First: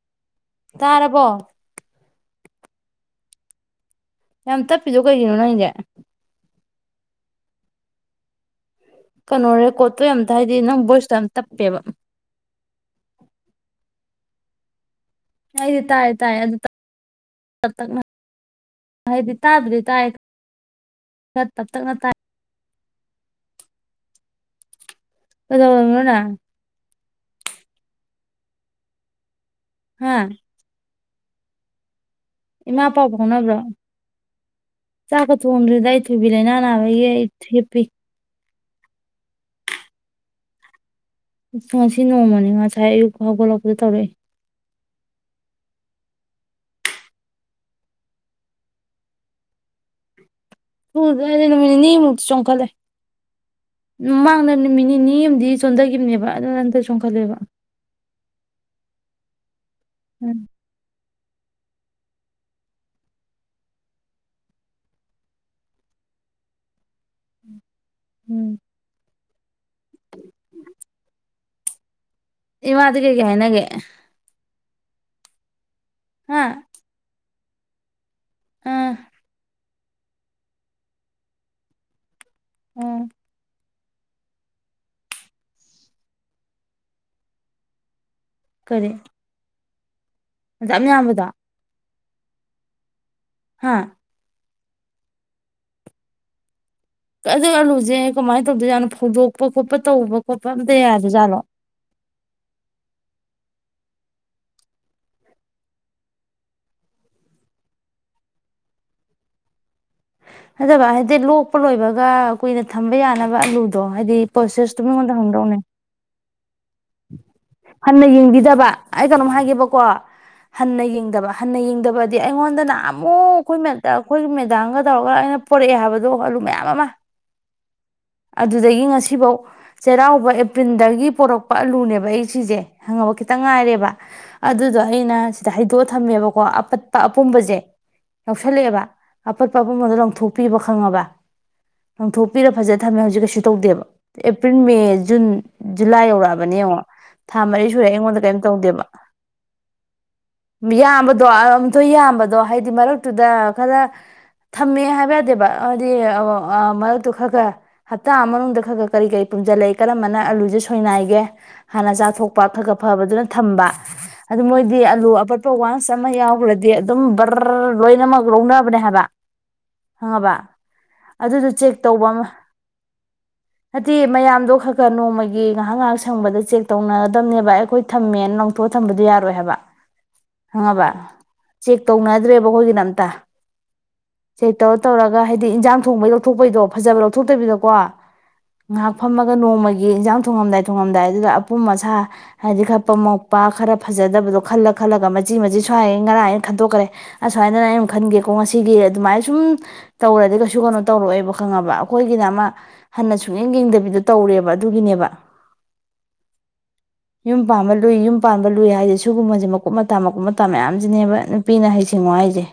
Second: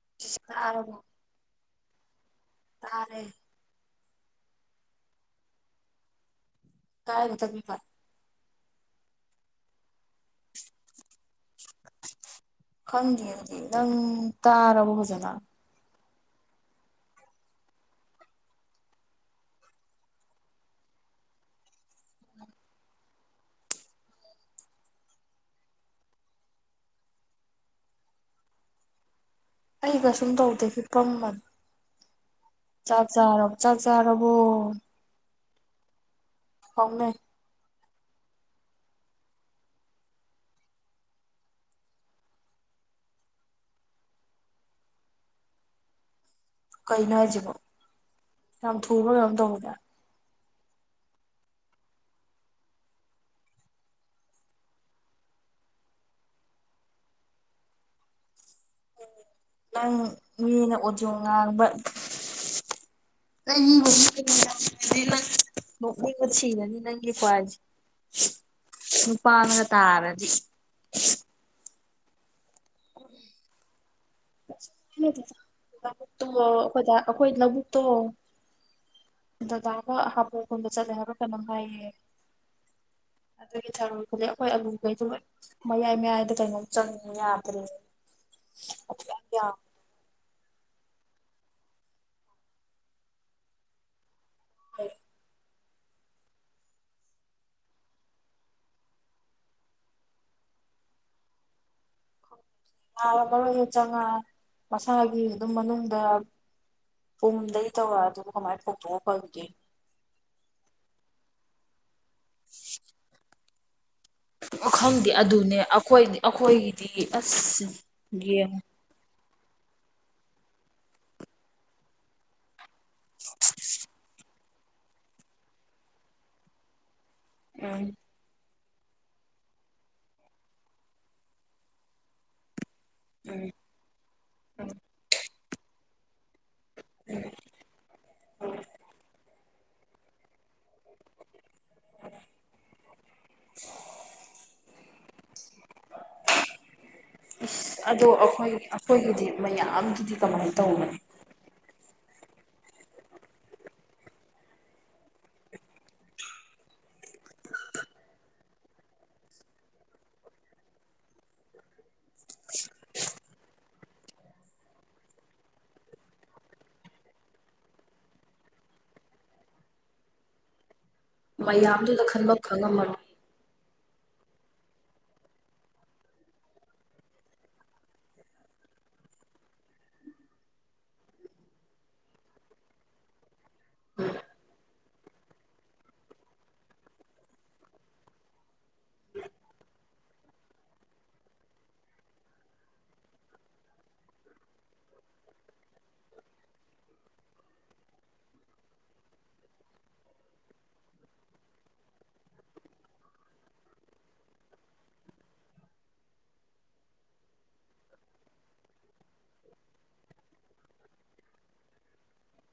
ꯑ ꯇꯥꯔꯕꯣ [inaudible] ꯇꯔꯦ ꯌꯥꯝ ꯇꯞꯄꯤꯗꯣ ꯀꯩꯒꯤꯅꯣ ꯅꯪꯁꯦ ꯀꯥꯏ ꯉ ꯇ ꯤ ꯐꯥꯏ ꯀꯩꯅꯣꯔꯦ ꯀꯣꯠꯄꯣ ꯑꯝꯇ ꯍꯥꯏꯗꯤ ꯅꯪ ꯚꯣꯏꯁꯇꯣ ꯇꯞꯄꯦꯕ ꯍꯥꯡ ꯅꯪ ꯇꯔꯥꯕꯒꯥ ꯍꯥꯏꯗꯤ ꯇꯥꯏꯦ ꯇꯥꯏ ꯑꯗꯨ ꯍꯥꯏꯗꯤ ꯇꯥꯕꯗꯤ ꯇꯥꯏ ꯇꯞ ꯇꯛꯅ ꯇꯥꯏ ꯑꯣꯗꯣ ꯑꯣꯏꯅ ꯍꯥ ꯑꯩꯒꯁꯨꯝ ꯇꯧꯗꯦꯁ ꯄꯝꯕꯟ ꯏꯃꯥ ꯄꯥꯎꯕ ꯐꯥꯎꯅꯕ꯭ꯔꯣ ꯆꯀ ꯊ ꯎꯣꯡꯟ꯭ꯔꯗꯥꯏꯕꯕꯤꯂꯦ ꯅꯥꯟꯋꯥꯒꯦ ꯐꯥꯎꯅꯩ ꯌꯦꯄꯤꯤ ꯑ ꯉꯁꯤ ꯅꯣꯡꯃꯅꯤ ꯉꯁꯥꯏ ꯑꯌꯨꯛ ꯍꯧꯒꯠꯂꯛꯄꯗ ꯇꯧꯔꯛꯑꯦ ꯀꯩꯅꯣ ꯍꯥꯏꯁꯤꯕꯣ ꯌꯥꯝ ꯊꯨꯕ ꯉꯩꯅꯝ ꯇꯧꯕꯗ ꯍ ꯑꯩꯅ ꯅꯨꯃꯤꯠ ꯅꯤꯅꯤꯃꯨꯛꯇ ꯆꯣꯡꯈꯠꯂꯦ ꯃꯃꯥꯡꯗ ꯅꯨꯃꯤꯠ ꯅꯤꯅꯤ ꯑꯃꯗꯤ ꯆꯣꯟꯊꯈꯤꯕꯅꯦꯕ ꯑꯗꯨꯅ ꯑꯝꯇ ꯆꯣꯡꯈꯠꯂꯦꯕ [unintelligible] [inaudible] ꯅꯪ ꯎꯝ ꯃꯤꯅ ꯑꯣꯗꯤ ꯉꯥꯡꯕ ꯅ ꯅ ꯈꯨꯁꯤ ꯀꯅꯤ ꯅ ꯅꯨꯄꯥ ꯎꯝ ꯑꯃꯒ ꯇꯥꯔꯗꯤ ꯏꯃꯥꯗꯤ ꯀꯩꯀꯩ ꯍꯥꯏꯅꯒꯦ ꯣꯏ ꯑꯩꯈꯣꯏ ꯂꯨꯛꯛꯇ ꯑ ꯗꯗꯥꯒ ꯍꯥꯕꯣꯛꯀꯨꯝꯕ ꯆꯠꯂꯦ ꯍꯥꯏꯔ ꯀꯩꯅꯣꯝ ꯍꯥꯏꯌꯦ ꯑꯣ ꯊꯔꯗꯤ ꯑꯩꯈꯣꯏ ꯑꯂꯨꯈꯩꯗꯣꯏ ꯃꯌꯥꯏ ꯃꯌꯥꯏꯗ ꯀꯩꯅꯣꯝ ꯆꯪ ꯌꯥꯗ꯭ꯔꯦ ꯀꯔꯦ [unintelligible] ꯌꯥꯝꯕꯗꯣ ꯍꯥꯥ [unintelligible] ꯑꯗꯨ ꯑꯂꯨꯁꯦ ꯀꯃꯥꯏꯅ ꯇꯧꯗꯣꯏꯖꯥꯠꯅꯣ ꯐꯧꯗꯣꯛꯄ ꯈꯣꯠꯄ ꯇꯧꯕ ꯈꯣꯠꯄ ꯑꯝꯇ ꯌꯥꯏꯗꯖꯥꯠꯂꯣ [unintelligible] ꯂꯥꯕ ꯃꯔꯣꯏ ꯑꯣꯏꯅ ꯆꯪꯉꯥ ꯃꯁꯥꯒꯤ ꯑꯗꯨꯝ ꯃꯅꯨꯡꯗ ꯄꯨꯡꯗꯒꯤ ꯇꯧꯔꯛ ꯑꯗꯨꯕꯨ ꯀꯃꯥꯏꯅ ꯐꯇꯑꯣ ꯐꯪꯒꯦ ꯐꯖꯕ ꯍꯥꯏꯗꯤ ꯂꯣꯛꯄ ꯂꯣꯏꯕꯒ ꯀꯨꯏꯅ ꯊꯝꯕ ꯌꯥꯅꯕ ꯑꯂꯨ ꯣ ꯍꯥꯏꯗꯤ ꯄ꯭ꯔꯣꯁꯦꯁꯇꯣ ꯃꯤꯉꯣꯟꯗ ꯍꯪꯗꯧꯅꯦ ꯑꯩꯈꯣꯏꯒꯤ ꯍꯟꯅ ꯌꯦꯡꯕꯤꯗꯕ ꯑꯩ ꯀꯩꯅꯣꯝ ꯍꯥꯏ ꯕꯀꯣ ꯍꯟꯅ ꯌꯦꯡꯗꯕ ꯍꯟꯅ ꯌꯦꯡꯗꯕꯗꯤ ꯑꯩꯉꯣꯟꯗꯅ ꯑꯃꯨꯛ ꯑꯩꯈꯣꯏ ꯑꯩꯈꯣꯏ ꯃꯦꯗꯥꯝꯒ ꯇꯧꯔꯒ ꯑꯩꯅ ꯄꯣꯔꯛꯑꯦ ꯍꯥꯏꯕꯗꯣ ꯑꯂꯨ ꯃꯌꯥꯝ ꯑꯃ ꯎꯝ ꯑꯗꯨꯗꯒꯤ ꯉꯁꯤꯐꯧ ꯆꯩꯔꯥꯎꯕ ꯑꯦꯄ꯭ꯔꯤꯜꯗꯒꯤ ꯄꯣꯔꯛꯄ ꯑꯂꯨꯅꯦꯕ ꯑꯩ ꯁꯤꯁꯦ ꯍꯪꯉꯕ ꯈꯤꯇꯪ ꯎꯝ ꯉꯥꯏꯔꯦꯕ ꯎꯝ ꯑꯗꯨꯗꯣ ꯑꯩꯅ ꯁꯤꯗ ꯍꯥꯏꯩꯗꯣꯛꯑ ꯊꯝꯃꯦꯕꯀꯣ ꯑꯄꯠꯄ ꯑꯄꯨꯝꯕꯁꯦ ꯌꯥꯎꯁꯜꯂꯛꯑꯦꯕ ꯑꯄꯠꯄ ꯑꯄꯨꯝꯕꯗꯣ ꯂꯧꯪꯊꯣꯛꯄꯤꯕ ꯈꯪꯉꯕ ꯂꯣꯡꯊꯣꯛꯄꯤꯔ ꯐꯖ ꯊꯝꯃꯦ ꯍꯧꯖꯤꯛ ꯀꯩꯁꯨ ꯇꯧꯗꯦꯕ ꯑꯦꯄ꯭ꯔꯤꯜ ꯃꯦ ꯖꯨꯟ ꯖꯨꯂꯥꯏ ꯌꯧꯔꯛꯑꯕ ꯕꯅꯤ ꯋꯥ ꯑꯁ ꯑꯗꯣ ꯑꯩꯈꯣꯏ ꯑꯩꯈꯣꯏꯒꯤꯗꯤ ꯃꯌꯥꯝꯒꯤꯗꯤ ꯀꯃꯥꯏꯅ ꯇꯧꯕꯅꯤ ꯑꯣ ꯌꯥꯝꯕꯗꯣ ꯍꯥꯏꯗꯤ ꯃꯔꯛꯇꯨꯗ ꯈꯔ ꯊꯝꯃꯦ ꯍꯥꯏꯕ ꯌꯥꯗꯦꯕ ꯍꯥꯏꯗꯤ ꯃꯔꯛꯇꯨ ꯈꯔ ꯈꯔ ꯍꯞꯇꯥ ꯃꯅꯨꯡꯗ ꯈꯔ ꯈꯔ ꯀꯔꯤ ꯀꯔꯤ ꯐꯨꯝꯖꯜꯂꯛꯏ ꯀꯔꯝꯕꯅ ꯑꯂꯨꯁꯦ ꯁꯣꯏꯅꯥꯏꯒꯦ ꯍꯥꯟꯅ ꯆꯥꯊꯣꯛꯄ ꯈ ꯈ ꯐꯕꯗꯨꯅ ꯊꯝꯕ ꯑꯗꯨ ꯃꯣꯏꯗꯤ ꯑꯂꯨ ꯑꯄꯠꯄ ꯋꯥꯟꯁ ꯑꯃ ꯌꯥꯎꯈ꯭ꯔꯗꯤ ꯑꯗꯨꯝ ꯕꯔ ꯂꯣꯏꯅꯃꯛ ꯂꯧꯅꯕꯅꯦ ꯍꯥꯏꯕ ꯈꯪꯉꯕ ꯑꯗꯨꯗ ꯆꯦꯛ ꯃꯌꯥꯝꯗꯨꯗ ꯇꯧꯕ ꯑꯃ ꯈꯟꯕ ꯈꯪꯉꯝꯃꯔꯣꯏ ꯅꯠꯇꯦ ꯃꯌꯥꯝꯗꯣ ꯈꯔ ꯈꯔ ꯅꯣꯡꯃꯒꯤ ꯉꯥꯏꯍꯥꯛ ꯉꯥꯏꯍꯥꯛ ꯁꯪꯕꯗ ꯆꯦꯛ ꯇꯧꯅꯒꯗꯕꯅꯦꯕ ꯑꯩ ꯑꯩꯈꯣꯏ ꯊꯝꯃꯦꯅ ꯅꯪꯊꯣꯛꯑ ꯊꯝꯕꯗꯨꯣ ꯌꯥꯔꯣꯏ ꯍꯥꯏꯕ ꯈꯪꯉꯕ ꯆꯦꯛ ꯇꯧꯅꯗ꯭ꯔꯦꯕ ꯑꯩꯈꯣꯏꯒꯤꯅ ꯑꯝꯇ ꯁꯦꯛ ꯇꯧꯔ ꯇꯧꯔꯒ ꯍꯥꯏꯗꯤ ꯏꯟꯖꯥꯡ ꯊꯣꯡꯕꯩ ꯂꯧꯊꯣꯛꯄꯩꯗꯣ ꯐꯖꯕ ꯂꯧꯊꯣꯛꯇꯕꯤꯗꯀꯣ ꯉꯥꯏꯍꯥꯛ ꯐꯝꯃꯒ ꯅꯣꯡꯃꯒꯤ ꯏꯟꯖꯥꯡ ꯊꯣꯡꯉꯝꯗꯥꯏ ꯊꯣꯡꯉꯝꯗꯥꯏ ꯑꯗꯨꯒꯗ ꯑꯄꯨꯝ ꯑꯁꯥ ꯍꯥꯏꯗꯤ ꯈꯠꯄ ꯃꯣꯛꯄ ꯈꯔ ꯐꯖꯗꯕꯗꯣ ꯈꯜꯂ ꯈꯜꯂꯒ ꯃꯆꯤ ꯃꯆꯤ ꯁꯨꯋꯥꯏ ꯉꯔꯥꯡ ꯑꯌꯦꯅ ꯈꯟꯗꯣꯛꯈ꯭ꯔꯦ ꯑꯁꯨꯃꯥꯏꯗꯅ ꯑꯩꯝ ꯈꯟꯒꯦꯀꯣ ꯉꯁꯤꯒꯤ ꯑꯗꯨꯃꯥꯏꯅ ꯁꯨꯝ ꯇꯧꯔꯗꯤ ꯀꯩꯁꯨ ꯀꯩꯅꯣ ꯇꯧꯔꯑꯣꯑꯕ ꯈꯪꯉꯕ ꯑꯩꯈꯣꯏꯒꯤꯅ ꯑꯃ ꯍꯟꯅ ꯁꯨꯡꯌꯦꯡ ꯌꯦꯡꯗꯕꯤꯗꯣ ꯇꯧꯔꯦꯕ ꯑꯗꯨꯒꯤꯅꯦꯕ [unintelligible] ꯌꯨꯝ ꯄꯥꯟꯕ ꯂꯨꯏ ꯌꯨꯝ ꯄꯥꯟꯕ ꯂꯨꯏ ꯍꯥꯏꯗꯤ ꯁꯤꯨꯒꯨꯝꯕꯁꯦ ꯃꯀꯨꯞ ꯃꯇꯥ ꯃꯀꯨꯞ ꯃꯇꯥ ꯃꯌꯥꯝꯁꯤꯅꯦꯕ ꯅꯨꯄꯤꯅ ꯍꯩꯁꯤꯡꯉꯣ ꯍꯥꯏ ꯍꯥꯏꯥꯏꯖꯦ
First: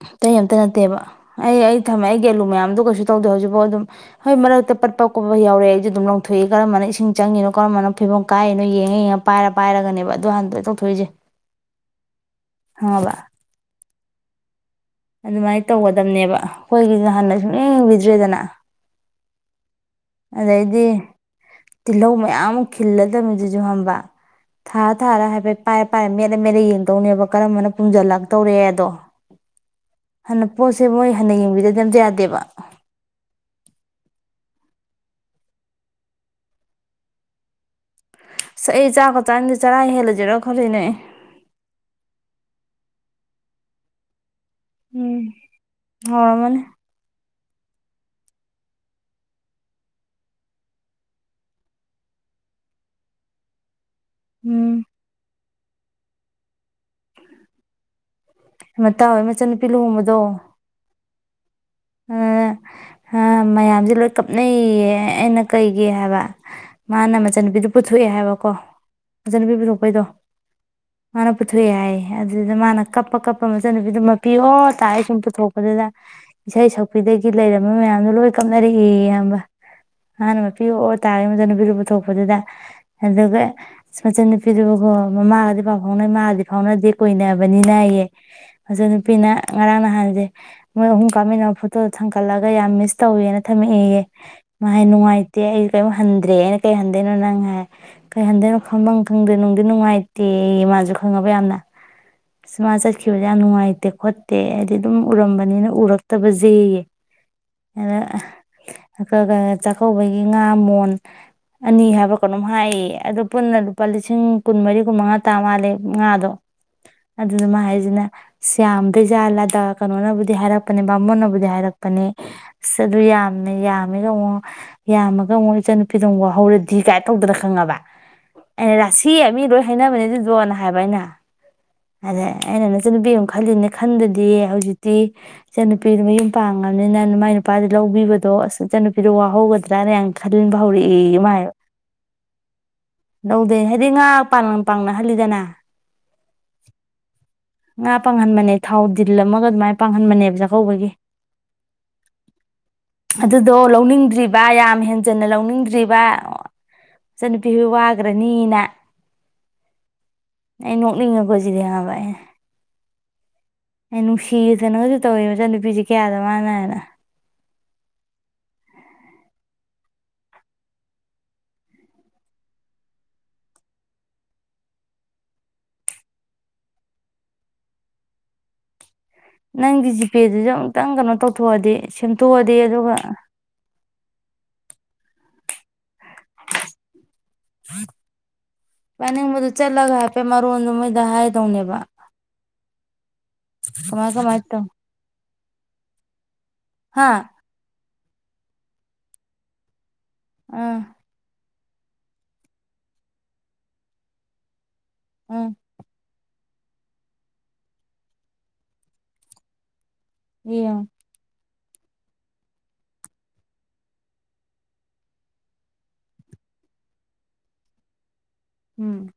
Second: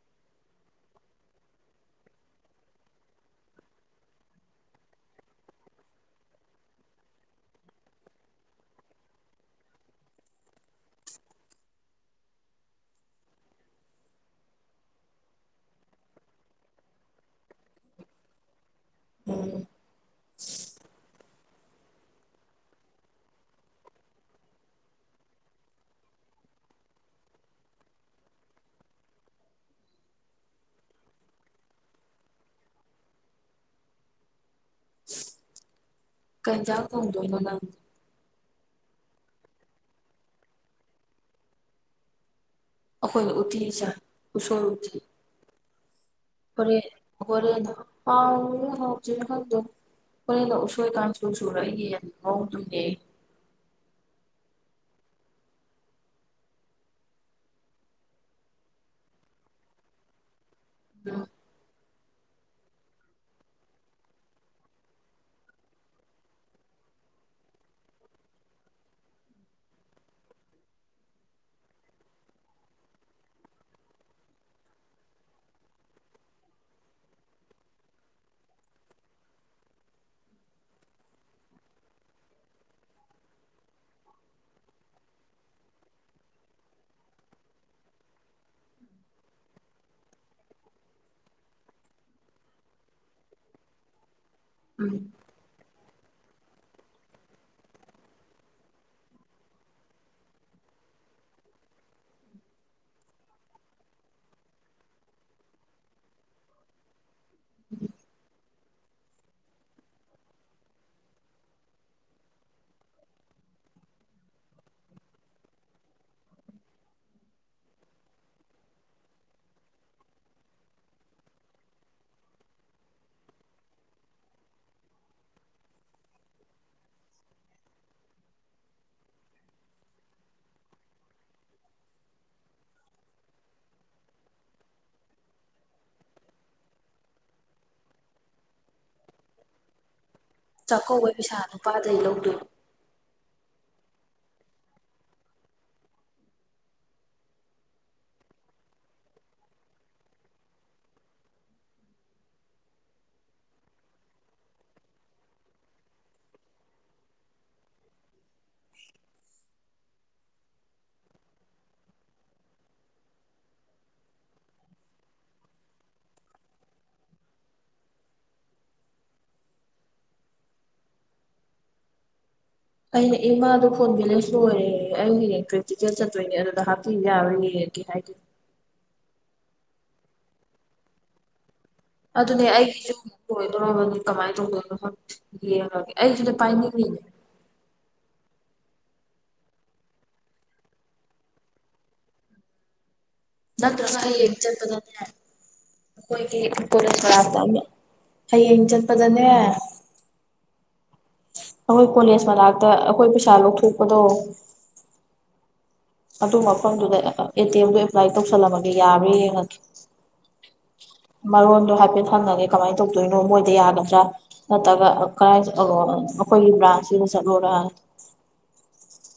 ꯀꯇꯩ ꯑꯃꯝꯇ ꯅꯠꯇꯦꯕ ꯑꯩ ꯑꯩ ꯊꯝꯃꯛ ꯑꯩ ꯒꯦꯂꯨ ꯃꯌꯥꯝꯗꯣ ꯀꯩꯁꯨ ꯇꯧꯗꯦ ꯍꯧꯖꯤꯛꯐꯥꯎ ꯑꯗꯨꯝ ꯍꯣꯏ ꯃꯔꯛꯇ ꯇꯀꯍꯤꯌꯥꯎꯔꯦ ꯑꯗꯨꯝ ꯂꯧꯊꯣꯛꯏ ꯀꯔꯝꯕꯅ ꯏꯁꯤꯡ ꯆꯪꯉꯅꯣ ꯀꯔꯝꯕꯅ ꯐꯤꯕꯝ ꯀꯥꯏꯔꯤꯅꯣ ꯌꯦꯡꯉ ꯌꯦꯉ ꯄꯥꯏꯔ ꯄꯥꯏꯔꯒꯅꯦꯕ ꯑꯗꯨꯣ ꯍꯥꯟꯅꯗꯣꯏ ꯇꯧꯊꯣꯛꯏꯁꯦ ꯈꯡ ꯉꯥꯕꯥ ꯑꯗꯨꯃꯥꯏꯅ ꯇꯧꯒꯗꯝꯕꯅꯦꯕ ꯑꯩꯈꯣꯏꯒꯤꯁꯨ ꯍꯥꯟꯅ ꯁꯨꯡ ꯌꯦꯡ ꯌꯦꯡꯕꯤꯗ꯭ꯔꯦꯗꯅ ꯑꯝ ꯑꯗꯩꯗꯤ ꯇꯤꯜꯂꯧ ꯃꯌꯥꯝ ꯑꯃ ꯈꯤꯜꯂꯗꯕꯃꯤꯗꯨꯁꯨ ꯍꯝꯕ ꯊꯥꯔ ꯊꯥꯔ ꯍꯥꯏꯐꯦꯠ ꯄꯥꯏꯔ ꯄꯥꯏꯔ ꯃꯦꯠꯂ ꯃꯦꯠꯂ ꯌꯦꯡꯗꯧꯅꯦꯕ ꯀꯔꯝꯕꯅ ꯄꯨꯨꯝꯁꯤꯜꯂꯛ ꯇꯧꯔꯦꯗꯣ꯫ [inaudible] ꯍꯥꯟꯅ ꯄꯣꯠꯁꯦ ꯃꯣꯏ ꯍꯟꯅ ꯌꯦꯡꯕꯤꯗꯗꯤ ꯑꯝꯇ ꯌꯥꯗꯦꯕ꯫ ꯀꯩ ꯏꯁꯥꯡ ꯊꯣꯡꯗꯣꯏꯅꯣ ꯅꯪ꯫ ꯑꯁ ꯑꯩ ꯆꯥꯛꯀ ꯆꯥꯅꯤꯗꯦ ꯆꯔꯥ ꯍꯦꯜꯂꯖꯤꯔ ꯈꯜꯂꯤꯅꯦ꯫ ꯑꯩꯈꯣꯏ ꯎꯠꯇꯤ ꯆꯥꯏ ꯎꯁꯣꯏ ꯎꯇꯤ ꯎꯝ ꯍꯧꯔꯝꯃꯅꯤ ꯍꯣꯔꯦꯟ ꯍꯣꯔꯦꯟꯅ꯫ ꯍꯥꯎꯔꯤꯔ ꯍꯥꯎꯇꯔꯤꯔ ꯈꯪꯗꯦꯗ꯫ ꯍꯣꯔꯦꯟꯗꯣ ꯎꯁꯣꯏ ꯀꯥꯡꯁꯨ ꯁꯨꯔꯛꯏꯒꯦ ꯌꯦꯟꯗꯣ ꯉꯧꯗꯣꯏꯅꯦ꯫ ꯎꯝ꯫ ꯃꯇꯥꯎ ꯍꯣꯏ ꯃꯆꯟꯅꯨꯄꯤ ꯂꯨꯍꯣꯡꯕꯗꯣ꯫ [unintelligible] ꯑ ꯃꯌꯥꯝꯁꯦ ꯂꯣꯏ ꯀꯥꯞꯅꯩꯌꯦ ꯑꯩꯅ ꯀꯩꯒꯤ ꯍꯥꯏꯕ꯫ ꯃꯥꯅ ꯃꯆꯥꯟꯅꯨꯄꯤꯗꯨ ꯄꯨꯊꯣꯛꯑꯦ ꯍꯥꯏꯕꯀꯣ ꯃꯆꯟꯅꯨꯄꯤ ꯄꯨꯊꯣꯛꯄꯩꯗꯣ꯫ ꯃꯥꯅ ꯄꯨꯊꯣꯛꯑꯦ ꯍꯥꯏꯌꯦ ꯑꯗꯨꯗ ꯃꯥꯅ ꯀꯞꯄ ꯀꯞꯄ ꯃꯆꯟꯅꯨꯄꯤꯗꯨꯣ ꯃꯄꯤ ꯑꯣꯔ ꯇꯥꯏꯑꯦ ꯁꯨꯝ ꯄꯨꯊꯣꯛꯄꯗ ꯑꯗꯨꯅ ꯏꯁꯩ ꯁꯛꯄꯤꯗꯒꯤ ꯂꯩꯔꯝꯕ ꯃꯌꯥꯝꯗꯣ ꯂꯣꯏ ꯀꯞꯅꯔꯛꯏ ꯏꯌꯥꯝꯕ꯫ ꯃꯥꯟꯅ ꯃꯄꯤ ꯑꯣ ꯇꯥꯔꯦ ꯃꯆꯟꯅꯨꯄꯤꯗꯨ ꯄꯨꯊꯣꯛꯄꯗꯨꯗ ꯑꯗꯨꯒ ꯑꯁ ꯃꯆꯟꯅꯨꯄꯤꯗꯨ ꯑꯣ ꯃꯃꯥꯒꯗꯤ ꯄꯥꯎ ꯐꯥꯎꯅꯩ ꯃꯥꯒꯗꯤ ꯐꯥꯎꯅꯗꯦ ꯀꯣꯏꯅꯕꯅꯤꯅ ꯑꯌꯦ ꯃꯆꯟꯅꯨꯄꯤꯅ ꯉꯔꯥꯡ ꯅ ꯅꯍꯥꯟꯖꯦ ꯃꯣꯏ ꯑꯍꯨꯝ ꯄꯥꯃꯤꯟꯅꯕ ꯐꯣꯇꯣ ꯊꯥꯡꯒꯠꯂꯒ ꯌꯥꯝ ꯃꯤꯁ ꯇꯧꯋꯦꯅ ꯊꯝꯃꯛꯑꯦꯌꯦ ꯃꯥ ꯎꯝ ꯅꯨꯡꯉꯥꯏꯇꯦ ꯑꯩ ꯀꯩꯝ ꯍꯟꯗ꯭ꯔꯦꯑꯦ ꯑꯩꯅ ꯀꯩ ꯍꯟꯗꯣꯏꯅꯣ ꯅꯪ ꯍꯥꯏ ꯀꯩ ꯍꯟꯗꯣꯏꯅꯣ ꯈꯪꯐꯝ ꯈꯪꯗꯦ ꯅꯨꯡꯗꯤ ꯅꯨꯡꯉꯥꯏꯇꯦꯌꯦ [unintelligible] ꯈꯪꯉꯕ ꯌꯥꯝꯅ꯫ ꯑꯁ ꯃꯥ ꯆꯠꯈꯤꯕꯁꯦ ꯌꯥꯝ ꯅꯨꯡꯉꯥꯏꯇꯦ ꯈꯣꯠꯇꯦ ꯍꯥꯏꯗꯤ ꯑꯗꯨꯝ ꯎꯔꯝꯕꯅꯤꯅ ꯎꯔꯛ ꯇꯕꯖꯦ꯫ ꯑꯗ ꯆꯥꯛꯀꯧꯕꯒꯤ ꯉꯥ ꯃꯣꯟ ꯑꯅꯤ ꯍꯥꯏꯕ꯭ꯔꯥ ꯀꯩꯅꯣꯝ ꯍꯥꯏꯔꯤꯌꯦ ꯑꯗꯣ ꯄꯨꯟꯅ ꯂꯨꯄꯥ ꯂꯤꯁꯤꯡ ꯀꯨꯟꯃꯔꯤ ꯀꯨꯟꯃꯉꯥ ꯇꯥ ꯃꯥꯜꯂꯦ ꯉꯥꯗꯣ꯫ ꯑꯗꯨꯗ ꯃꯥ ꯍꯥꯏꯁꯤꯅ ꯏꯁ ꯌꯥꯝꯗꯣꯏꯖꯥꯠꯂꯥꯗ ꯀꯩꯅꯣꯅꯕꯨꯗꯤ ꯍꯥꯏꯔꯛ ꯅꯦ ꯕꯥꯃꯣꯟꯅꯕꯨꯗꯤ ꯍꯥꯏꯔꯛꯄꯅꯦ꯫ ꯑꯁ ꯑꯗꯨ ꯌꯥꯝꯃꯦ ꯌꯥꯝꯃꯦꯒ ꯑꯃꯨꯛ ꯌꯥꯝꯃꯒ ꯑꯃꯨꯛ ꯏꯆꯟ ꯅꯨꯄꯤꯗꯣ ꯑꯃꯨꯛ ꯋꯥꯍꯧꯔꯗꯤ ꯀꯥꯏꯅ ꯇꯧꯗꯅ ꯈꯪꯉꯕ ꯑꯩꯅꯥ ꯔꯥꯁꯤ ꯃꯤ ꯂꯣꯏ ꯍꯥꯏꯅꯕꯅꯦ ꯑꯗꯨꯏꯗꯣ ꯅ ꯍꯥꯏꯕ ꯑꯩꯅ꯫ ꯑꯗ ꯑꯩꯅ ꯅꯆꯟꯅꯨꯄꯤ ꯑꯃꯨꯛ ꯈꯜꯂꯤꯝꯅꯦ ꯈꯟꯗꯗꯤ ꯍꯧꯖꯤꯛꯇꯤ꯫ ꯏꯆꯟꯅꯨꯄꯤꯗꯨ ꯃꯌꯨꯝ ꯄꯥꯡꯒꯔꯕꯅꯤꯅ ꯃꯥꯏ ꯅꯨꯄꯥꯗꯩ ꯂꯧꯕꯤꯕꯗꯣ ꯑꯁ ꯏꯆꯟꯅꯨꯄꯤꯗꯣ ꯋꯥꯍꯧꯒꯗ꯭ꯔꯥꯅ ꯌꯝ ꯈꯟꯕ ꯆꯥꯛꯀꯧꯕꯩ ꯍꯧꯔꯛꯑꯦꯌꯦ ꯄꯩꯁꯥ ꯃꯥꯥꯏ ꯍꯥꯏꯕ꯫ ꯅꯨꯄꯥꯗꯩ ꯂꯧꯗꯣꯏꯕ ꯂꯧꯗꯦ ꯍꯥꯏꯗꯤ ꯉꯥ ꯄꯥꯡ ꯄꯥꯡꯅꯍꯜꯂꯤꯗꯅ꯫ ꯉꯥ ꯄꯥꯡꯍꯟꯕꯅꯦ ꯊꯥꯎ ꯗꯤꯜ ꯑꯃꯒ ꯑꯗꯨꯃꯥꯏꯅ ꯄꯥꯡꯍꯟꯕꯅꯦ꯫ ꯆꯥꯛꯀꯧꯕꯒꯤ꯫ ꯑꯗꯨꯗꯣ ꯂꯧꯅꯤꯡꯗ꯭ꯔꯤꯕ ꯌꯥꯝ ꯍꯦꯟꯖꯟꯅ ꯂꯧꯅꯤꯡꯗ꯭ꯔꯤꯕ꯫ ꯃꯆꯟꯅꯨꯄꯤꯍꯣꯏ ꯋꯥꯒꯔꯅꯤꯅ꯫ ꯑ ꯅꯠꯂꯤ ꯑꯒꯣꯏꯁꯤꯗꯦ ꯍꯥꯏꯚꯥꯏ ꯑꯩ ꯅꯨꯡꯁꯤꯗꯅꯁꯨ ꯇꯧꯋꯦ ꯃꯆꯟꯅꯨꯨꯄꯤꯁꯦ ꯀꯌꯥꯗ ꯃꯥꯅ ꯍꯥꯏꯅ꯫ [inaudible] ꯑꯩꯅ ꯏꯃꯥꯗꯣ ꯐꯣꯟ ꯕꯦꯂꯦꯁ ꯂꯣꯏꯔꯦ ꯑꯩ ꯍꯌꯦꯡ ꯄꯔꯦꯛꯇꯤꯀꯦꯜ ꯆꯠꯇꯣꯏꯅꯦ ꯑꯗꯨꯗ ꯍꯥꯞꯄꯤꯕ ꯌꯥꯔꯣꯏꯌꯦ꯫ ꯒꯤ ꯍꯥꯏꯒꯤ ꯅꯪꯒꯤ ꯖꯤꯄꯦꯗꯨꯁꯨ ꯑꯃꯨꯛꯇꯪ ꯀꯩꯅꯣ ꯇꯧꯊꯣꯛꯑꯗꯤ ꯑꯗꯨꯅꯦ ꯁꯦꯝꯇꯣꯛꯑꯗꯤ ꯑꯩꯒꯤꯁꯨ ꯑꯗꯨꯒ ꯑꯃꯨꯛ ꯂꯣꯏꯗꯣꯔꯕꯅꯤ꯫ ꯀꯃꯥꯏꯅ ꯇꯧꯗꯣꯏꯅꯣ ꯈꯪꯗꯦ ꯌꯦꯡꯉꯒꯦ ꯑꯩꯁꯨꯅꯦ ꯄꯥꯏꯅꯤꯡꯉꯤꯅꯤ꯫ ꯄꯥꯅꯤꯡꯕꯗꯨ ꯆꯠꯂꯒ ꯍꯥꯏꯐꯦꯠ ꯃꯔꯣꯟꯗꯨ ꯃꯣꯏꯗ ꯍꯥꯏꯗꯧꯅꯦꯕ꯫ ꯅꯠꯇ꯭ꯔꯒ ꯀꯃꯥꯏ ꯍꯌꯦꯡ ꯀꯃꯥꯏ ꯇꯧ ꯆꯠꯄꯗꯅꯦ ꯃꯣꯏꯒꯤ ꯍꯥ ꯀꯣꯂꯦꯁ꯫ [unintelligible] ꯍꯥꯌꯦꯡ ꯆꯠꯄꯗꯅꯦ꯫ ꯑꯥ꯫ ꯑꯩꯈꯣꯏ ꯀꯣꯂꯦꯁ ꯃꯅꯥꯛꯇ ꯑꯩꯈꯣꯏ ꯄꯩꯁꯥ ꯂꯧꯊꯣꯛꯄꯗꯣ꯫ ꯑꯥ ꯑꯗꯨ ꯃꯐꯝꯗꯨꯗ ꯑꯦ ꯇꯤ ꯑꯦꯝꯗ ꯑꯦꯄ꯭ꯂꯥꯏ ꯇꯧꯁꯜꯂꯝꯃꯒꯦ ꯌꯥꯕꯥꯔ ꯌꯦꯡꯉꯒꯦ ꯌꯦꯡꯉꯣ ꯃꯔꯣꯟꯗꯣ ꯍꯥꯏꯐꯦꯠ ꯍꯪꯉꯒꯦ ꯀꯃꯥꯏꯅ ꯇꯧꯗꯣꯏꯅꯣ ꯃꯣꯏꯗ ꯌꯥꯒꯗ꯭ꯔꯥ ꯅꯠꯇ꯭ꯔꯒ ꯀꯕꯥꯏꯅ ꯆꯠꯂꯣꯅꯣ ꯕ꯭ꯔꯥꯟꯁ ꯁꯤꯗ ꯆꯠꯂꯣꯔꯅ ꯎꯝ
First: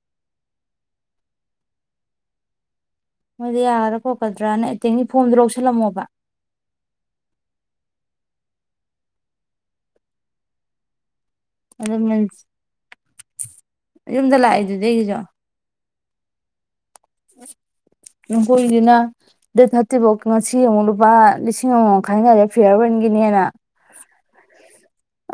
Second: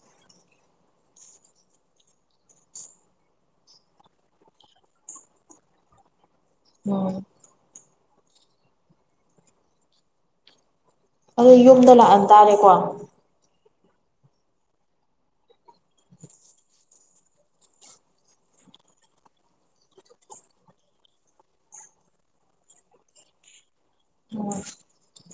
ꯃꯣꯏꯗꯤ ꯌꯥꯒꯗ꯭ꯔꯥ ꯈꯣꯠꯀꯗ꯭ꯔꯥꯅ ꯑꯦꯇꯦꯡꯒꯤ ꯐꯣꯝꯗꯣ ꯂꯧꯁꯤꯜꯂꯝꯃꯣꯕ ꯎꯝ ꯑꯗꯨ ꯌꯨꯝꯗ ꯑꯗꯨꯝ ꯂꯥꯛꯑꯟꯇꯥꯥꯔꯦꯀꯣ ꯌꯨꯝꯗ ꯂꯥꯛꯏꯗꯨꯗꯤ ꯑꯩꯒꯤꯁꯨ ꯎ ꯍꯣꯏꯗꯅ ꯗꯦꯠ ꯊꯥꯔꯇꯤꯐꯥꯎ ꯉꯁꯤ ꯑꯃꯨꯛ ꯂꯨꯄꯥ ꯂꯤꯁꯤꯡ ꯑꯃꯃꯨꯛ ꯈꯥꯏꯅꯔꯦ ꯐꯤꯌꯥꯔꯋꯦꯟꯒꯤꯅꯦꯅ ꯑꯣ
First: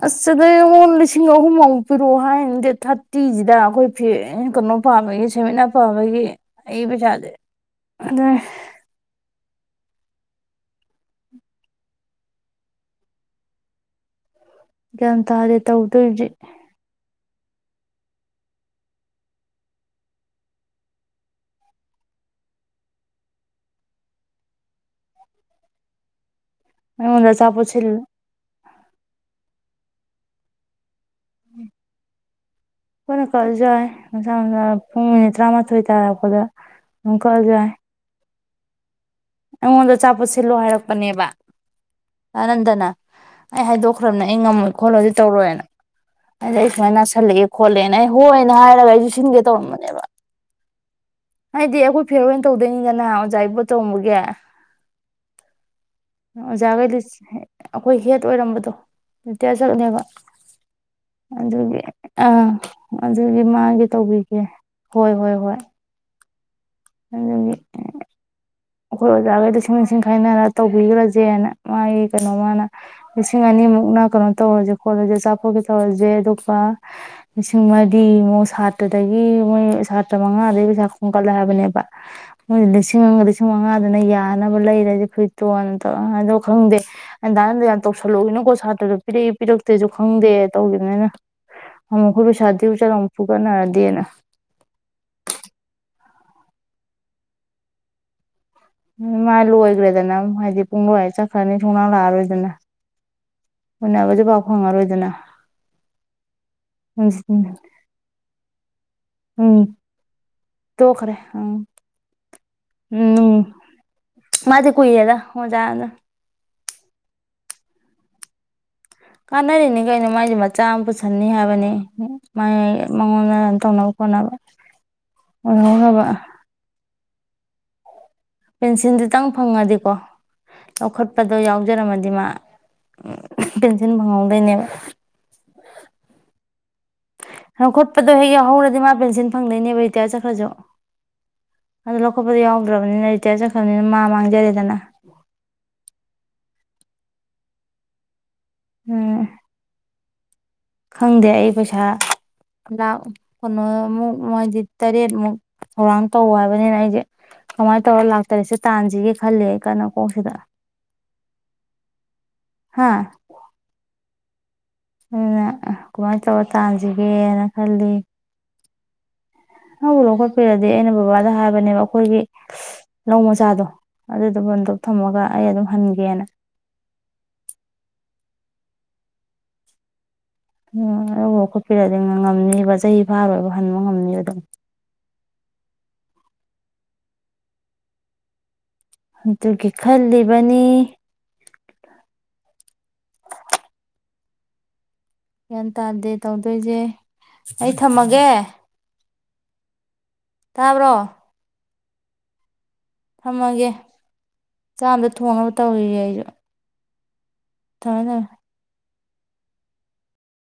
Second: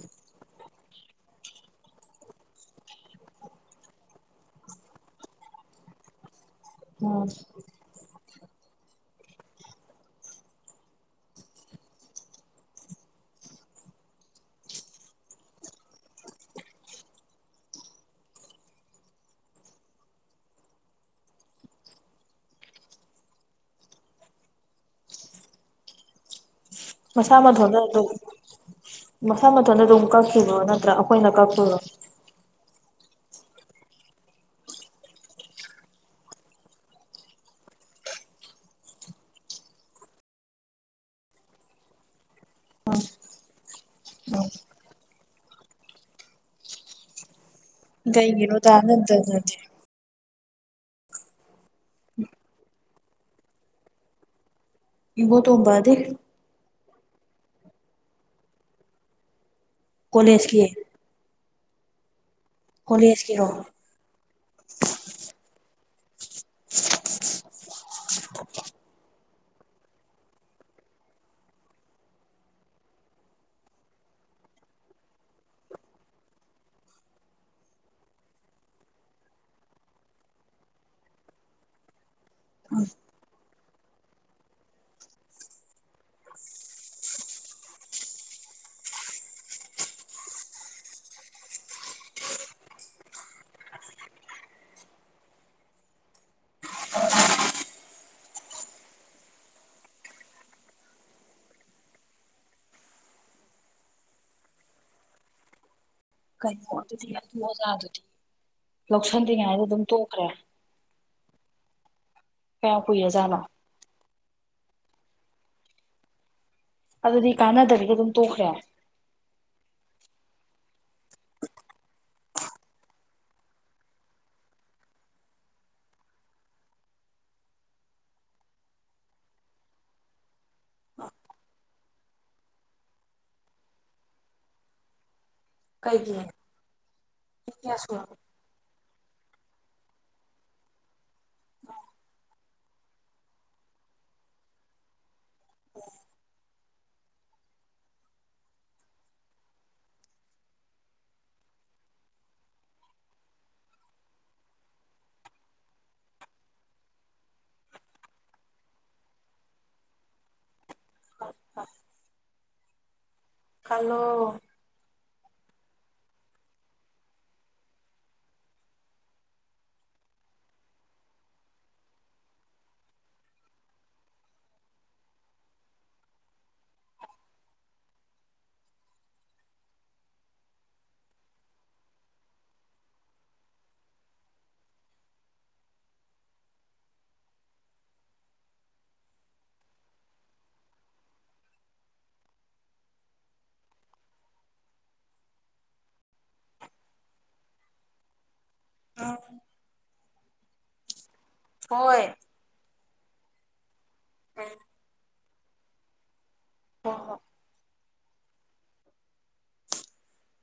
ꯑꯁ ꯁꯤꯗ ꯑꯩꯉꯣꯟ ꯂꯤꯁꯤꯡ ꯑꯍꯨꯝꯃꯨꯛ ꯄꯤꯔꯛꯑꯣ ꯍꯥꯏꯔꯅꯤ ꯗꯦꯠ ꯊꯥꯔꯇꯤꯁꯤꯗ ꯑꯩꯈꯣꯏ ꯐꯤ ꯀꯩꯅꯣ ꯄꯥꯝꯕꯒꯤ ꯁꯦꯟꯃꯤꯠꯅ ꯄꯥꯝꯕꯒꯤ ꯑꯩꯒꯤ ꯎꯝ ꯄꯩꯁꯥꯁꯦ ꯑꯗꯨ ꯒ꯭ꯌꯥꯟ ꯇꯥꯗꯦ ꯇꯧꯗꯣꯏꯖꯤ ꯑꯩꯉꯣꯟꯗ ꯃꯁꯥ ꯑꯆꯥꯄꯣꯠ ꯃꯠꯊꯣꯟꯗ ꯁꯤꯜꯂꯦ ꯑꯗꯨ ꯃꯁꯥ ꯃꯠ ꯅ ꯑꯗꯨꯝ ꯀꯛꯈꯤꯕꯔꯣ ꯅꯠꯇ꯭ꯔꯥ ꯑꯩꯈꯣꯏꯅ ꯀꯛꯇꯣꯏꯔꯣ ꯑꯈꯣꯏꯅ ꯀꯛꯑꯁꯨ ꯌꯥꯏ ꯃꯁꯥ ꯃꯁꯥꯅ ꯄꯨꯡ ꯃꯤꯅꯤꯠ ꯇ꯭ꯔꯥꯃꯥꯊꯣꯏ ꯇꯔꯛꯄꯗ ꯏꯣꯡ ꯀꯛꯑꯁꯨ ꯌꯥꯏ ꯑꯩꯉꯣꯟꯗ ꯑꯆꯥꯄꯣꯠ ꯁꯤꯜꯂꯣ ꯍꯥꯏꯔꯛꯄꯅꯦꯕ ꯑꯅꯟꯗꯅ ꯑꯩ ꯍꯥꯏꯗꯣꯛꯈ꯭ꯔꯕꯅꯦ ꯑꯩ ꯉꯝꯃꯣꯏ ꯈꯣꯠꯂꯣꯏ ꯑꯗꯨ ꯇꯧꯔꯣꯏꯅ ꯑꯗ ꯑꯩ ꯁꯨꯃꯥꯏꯅ ꯅꯥꯁꯤꯜꯂꯛꯑꯦ ꯈꯣꯠꯂꯦꯅ ꯑꯩ ꯍꯣꯏꯅ ꯀꯩꯒꯤꯅꯣ ꯍꯥꯏꯔꯒ ꯑꯩꯁꯨ ꯁꯤꯟꯒꯦ ꯇꯥꯟꯅꯗꯅꯗꯤ ꯇꯧꯔꯝꯕꯅꯦꯕ ꯍꯥꯏꯗꯤ ꯑꯩꯈꯣꯏ ꯐꯤꯌꯔꯋꯦꯟ ꯇꯧꯗꯣꯏꯅꯤꯗꯅ ꯑꯣꯖꯥ ꯏꯕꯨꯣꯇꯣꯝꯕꯒꯦ ꯏꯕꯣꯇꯣꯝꯕꯗꯤ ꯑꯩꯈꯣꯏ ꯍꯦꯠ ꯑꯣꯏꯔꯝꯕꯗꯣ ꯔꯤꯇꯌꯥꯔ ꯆꯠꯂꯝꯅꯦꯕ ꯑꯗꯨꯒꯤ ꯑꯥ ꯑꯗꯨꯒꯤ ꯃꯥꯒꯤ ꯇꯧꯕꯤꯒꯦ ꯍꯣꯏ ꯍꯣꯏ ꯍꯣꯏ ꯑꯗꯨꯒꯤ [inaudible] ꯑꯩꯈꯣꯏ ꯑꯣꯖꯥꯒꯩ ꯂꯤꯁꯤꯡ ꯂꯤꯁꯤꯡ ꯈꯥꯏꯅꯔ ꯇꯧꯕꯤꯒꯔꯁꯦꯅ ꯃꯥꯒꯤ ꯀꯩꯅꯣꯃꯅ ꯂꯤꯁꯤꯡ ꯑꯅꯤ ꯃꯨꯛꯅ ꯀꯩꯅꯣ ꯇꯧꯔꯁꯦ ꯈꯣꯠꯂꯁꯦ ꯑꯆꯥꯄꯣꯠꯀꯤ ꯇꯧꯔꯁꯦ ꯑꯗꯨꯒ ꯂꯤꯁꯤꯡ ꯃꯔꯤꯃꯨꯛ ꯁ ꯁꯥꯇ꯭ꯔꯗꯒꯤ ꯃꯣꯏꯕ ꯁꯥꯇ꯭ꯔ ꯃꯉꯥꯗꯩ ꯄꯩꯁꯥ ꯈꯣꯡꯒꯠꯂꯦ ꯍꯥꯏꯕꯅꯦꯕ ꯃꯣꯏ ꯂꯤꯁꯤꯡ ꯂꯤꯁꯤꯡ ꯄꯨꯡ ꯃꯉꯥꯗꯅ ꯌꯥꯅꯕ ꯂꯩꯔꯗꯤ ꯐꯨꯔꯤꯠꯇꯣꯅ ꯇ ꯑꯗꯣ ꯈꯪꯗꯦ ꯗꯥꯑꯟꯗ ꯌꯥꯝ ꯇꯧꯁꯜꯂꯨꯒꯤꯅꯣ ꯅꯪꯀꯣ ꯁꯥꯇ꯭ꯔꯗꯣ ꯄꯤꯔꯛꯏ ꯄꯤꯔꯛꯇꯦꯁꯨ ꯈꯪꯗꯦ ꯇꯧꯒꯤꯕꯅꯤ ꯑꯩꯅ ꯑꯃꯨꯛꯀ ꯄꯩꯁꯥ ꯗꯤꯎ ꯆꯠꯂ ꯑꯃꯨꯛ ꯐꯨꯒꯠꯅꯔꯗꯤꯅ ꯃꯥ ꯂꯣꯏꯈ꯭ꯔꯦꯗꯅ ꯍꯥꯏꯗꯤ ꯄꯨꯡ ꯂꯣꯏ ꯆꯠꯈ꯭ꯔꯅꯤ ꯁꯨꯡꯂꯥꯛ ꯂꯥꯛꯑꯔꯣꯏꯗꯅ ꯎꯅꯕꯁꯨ ꯄꯥꯎ ꯐꯪꯉꯔꯣꯏꯗꯅ ꯀꯩꯅꯣ ꯑꯗꯨꯗꯤ ꯑꯗꯨ ꯎꯝ ꯑꯣꯖꯥꯗꯨꯗꯤ ꯂꯧꯁꯟꯗꯔꯤꯉꯥꯏꯗ ꯑꯗꯨꯝ ꯇꯣꯛꯈ꯭ꯔꯦ ꯑꯪ ꯀꯥꯝ ꯀꯨꯏꯔꯖꯠꯅꯣ ꯃꯥꯗꯤ ꯀꯨꯏꯔꯦꯗ ꯑꯣꯖꯥꯅ ꯑꯗꯨꯗꯤ ꯀꯥꯟꯅꯗꯕꯤꯗ ꯑꯗꯨꯝ ꯇꯣꯛꯈ꯭ꯔꯦ ꯀꯥꯟꯅꯔꯤꯅꯤ ꯀꯩꯅꯣ ꯃꯥꯏꯁꯦ ꯃꯆꯥ ꯑꯃ ꯄꯨꯁꯟꯅꯤ ꯍꯥꯏꯕꯅꯤ ꯃꯥꯏ ꯃꯉꯣꯟꯗ ꯇꯧꯅꯕ ꯅꯡ ꯐꯡꯉꯧꯅꯕ ꯄꯦꯟꯁꯤꯜ ꯗꯨꯇꯪ ꯐꯪꯉꯗꯤꯀꯣ ꯂꯧꯈꯠꯄꯗꯣ ꯌꯥꯎꯖꯔꯝꯃꯗꯤ ꯃꯥ ꯄꯦꯟꯁꯤꯟ ꯐꯪꯍꯧꯗꯣꯏꯅꯦꯕ ꯀꯩꯒꯤ ꯀꯌꯥ ꯂꯧꯈꯠꯄꯗꯣ ꯁꯨꯔꯕ ꯍꯦꯛ ꯌꯥꯎꯍꯧꯔꯗꯤ ꯃꯥ ꯄꯦꯟꯁꯤꯟ ꯐꯪꯗꯣꯏꯅꯦꯕ ꯔꯤꯇꯌꯥꯔ ꯆꯠꯈ꯭ꯔꯁꯨ ꯑꯗꯨ ꯂꯧꯈꯠꯄꯗꯨ ꯌꯥꯎꯗ꯭ꯔꯕꯅꯤꯅ ꯔꯤꯇꯤꯌꯥ ꯆꯠꯈ꯭ꯔꯕꯅꯤꯅ ꯃꯥ ꯃꯥꯡꯖꯔꯦꯗꯅ [inaudible] ꯎꯝ ꯈꯪꯗꯦ ꯑꯩ ꯄꯩꯁꯥ ꯂꯥꯛ ꯀꯩꯅꯣꯃꯨꯛ ꯃꯣꯏꯗꯤ ꯇꯔꯦꯠꯃꯨꯛ ꯍꯧꯔꯥꯡ ꯇꯧ ꯍꯥꯏꯕꯅꯤꯅ ꯑꯩꯁꯦ ꯀꯃꯥꯏꯅ ꯇꯧꯔ ꯂꯥꯛꯇꯔꯤꯦꯁꯦ ꯇꯥꯟꯁꯤꯒꯦ ꯈꯂꯦ ꯑꯩ ꯀꯅꯀꯣꯡꯁꯤꯗ ꯍꯥꯥ [inaudible] ꯀꯜꯂꯣ ꯑꯗꯨꯩꯅ ꯀꯃꯥꯏꯅ ꯇꯧꯔ ꯇꯥꯟꯁꯤꯒꯦꯅ ꯈꯜꯂꯤ ꯍꯕꯨ ꯂꯧꯈꯠꯄꯤꯔꯗꯤ ꯑꯩꯅ ꯕꯕꯥꯗ ꯍꯥꯏꯕꯅꯦꯕ ꯑꯩꯈꯣꯏꯒꯤ ꯂꯧ ꯃꯆꯥꯗꯣ ꯑꯗꯨꯗꯨꯒꯗꯣꯛ ꯊꯝꯃꯒ ꯑꯩ ꯑꯗꯨꯝ ꯍꯟꯒꯦꯅ [unintelligible] [inaudible] ꯑꯣ ꯂꯧꯕ ꯈꯣꯠꯄꯤꯔꯛꯑꯗꯤ ꯉꯝꯅꯤꯕ ꯆꯍꯤ ꯐꯥꯕꯣꯏꯕ ꯍꯟꯕ ꯉꯝꯅꯦꯕ ꯑꯗꯨꯝ ꯑꯗꯨꯒꯤ ꯈꯜꯂꯤꯕꯅꯤ ꯒ꯭ꯌꯥꯟ ꯇꯥꯗꯦ ꯇꯧꯗꯣꯏꯁꯦ ꯑꯩ ꯊꯝꯃꯒꯦ ꯇꯥꯕ꯭ꯔꯣ ꯍꯣꯏ ꯊꯝꯃꯒꯦ ꯆꯥꯝꯗ ꯊꯣꯡꯅꯕ ꯇꯧꯔꯤꯌꯦꯦ ꯑꯩꯁꯨ ꯍ ꯍꯣ [inaudible] ꯊꯔ